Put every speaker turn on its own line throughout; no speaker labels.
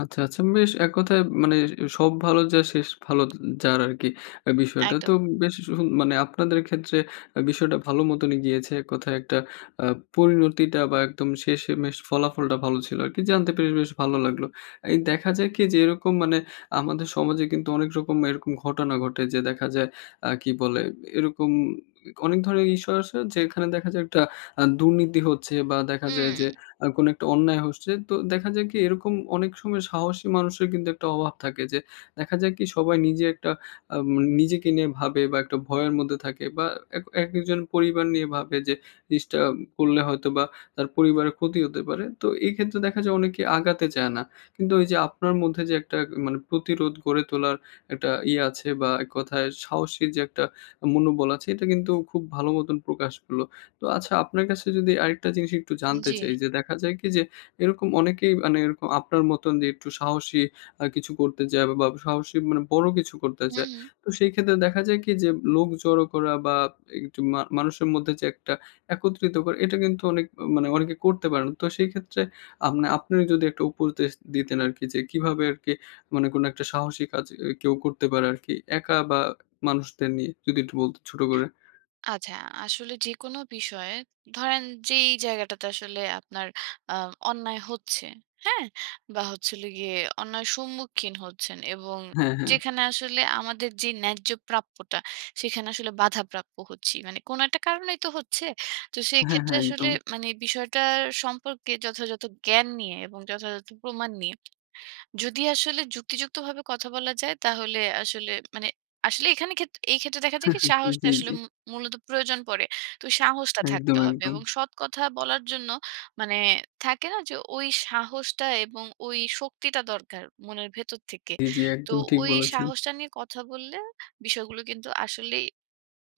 আচ্ছা, আচ্ছা বেশ। এক কথায় ম মানে, 'সব ভালো যার শেষ ভালো এয যার' আরকি এ্যা বিষয়টা। তো
একদম।
উম বেশ উ মানে আপনাদের ক্ষেত্রে অ্যাঁ বিষয়টা ভালো মতনই গিয়েছে এক কথায় একটা অ্যা পরিণতিটা বা একদম শেষেমেশ ফলাফলটা ভালো ছিল আরকি, জানতে পেরে বেশ ভালো লাগলো। এই দেখা যায় কি যে এরকম মানে আমাদের সমাজে কিন্তু অনেক রকম এরকম ঘটনা ঘটে; যে দেখা যায় অ্যা কী বলে, এরকম অনেক ধরনের ইস্যু আসে যেখানে দেখা যায়, একটা অ্যা দুর্নীতি হচ্ছে বা দেখা যায় যে
হুম।
আ কোনো একটা অন্যায় হচ্ছে। তো দেখা যায় কি এরকম অনেক সময় সাহসী মানুষের কিন্তু একটা অভাব থাকে যে, দেখা যায় কি, সবাই নিজে একটা আম এ নিজেকে নিয়ে ভাবে বা একটা ভয়ের মধ্যে থাকে বা এক একেকজন পরিবার নিয়ে ভাবে; যে জিনিসটা করলে হয়তোবা তার পরিবারের ক্ষতি হতে পারে। তো এই ক্ষেত্রে দেখা যায় অনেকে আগাতে চায় না। কিন্তু ওই যে আপনার মধ্যে যে একটা এ মানে প্রতিরোধ গড়ে তোলার একটা ইয়া আছে বা এক কথায় সাহসী যে একটা মনোবল আছে, এটা কিন্তু খুব ভালো মতন প্রকাশ হলো। তো আচ্ছা আপনার কাছে যদি আরেকটা জিনিস একটু জানতে
জ্বী।
চাই যে দেখা যায় কি যে, এরকম অনেকেই মানে এরকম আপনার মতন যে একটু সাহসী, আ কিছু করতে চায় বা বা সাহসী মানে বড়ো কিছু করতে
হুম,
চায়;
হুম।
তো সেই ক্ষেত্রে দেখা যায় কি যে, লোক জড়ো করা বা একটু মা মানুষের মধ্যে যে একটা একত্রিত করা; এটা কিন্তু অনেক মানে অনেকে করতে পারেনা। তো সেই ক্ষেত্রে আ মানে আপনি যদি একটা উপদেশ দিতেন আরকি যে, কীভাবে আরকি মানে কোনো একটা সাহসী কাজ এ কেউ করতে পারে আরকি একা বা মানুষদের নিয়ে? যদি একটু বলতেন ছোট করে।
আচ্ছা। আসলে যেকোনো বিষয়ে ধরেন যেই জায়গাটাতে আসলে আপনার আ অন্যায় হচ্ছে, হ্যাঁ? বা হচ্ছিলো গিয়ে অন্যায়ের সম্মুখীন হচ্ছেন এবং
হ্যাঁ, হ্যাঁ।
যেখানে আসলে আমাদের যে ন্যায্য প্রাপ্যটা, সেখানে আসলে বাধাপ্রাপ্য হচ্ছি। মানে কোনো একটা কারণেই তো হচ্ছে। তো সেই
হ্যাঁ,
ক্ষেত্রে
হ্যাঁ।
আসলে
একদম।
মানে বিষয়টার সম্পর্কে যথাযথ জ্ঞান নিয়ে এবং যথাযথ প্রমাণ নিয়ে যদি আসলে যুক্তিযুক্তভাবে কথা বলা যায়, তাহলে আসলে মানে আসলে এখানে ক্ষেত্র এই ক্ষেত্রে দেখা যায় কি সাহসটা
জ্বী,
আসলে
জ্বী।
মু মূলত প্রয়োজন পড়ে। তো সাহসটা
একদম,
থাকতে হবে।
একদম।
এবং সৎ কথা বলার জন্য মানে থাকে না যে, ওই সাহসটা এবং ওই শক্তিটা দরকার মনের ভেতর থেকে।
জি, জি,
তো
একদম ঠিক
ওই
বলেছেন।
সাহসটা নিয়ে কথা বললে, বিষয়গুলো কিন্তু আসলেই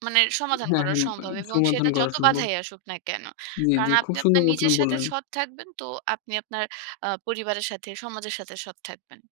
মানে সমাধান
হ্যাঁ,
করা
হ্যাঁ,
সম্ভব।
মানে
এবং
সমাধান
সেটা
করা
যত
সম্ভব।
বাধাই আসুক না কেনো?
জ্বী,
কারণ
জ্বী। খুব
আপনি
সুন্দর
আপনার
মতন
নিজের সাথে
বললেন।
সৎ থাকবেন তো আপনি আপনার অ্যা পরিবারের সাথে, সমাজের সাথে সৎ থাকবেন।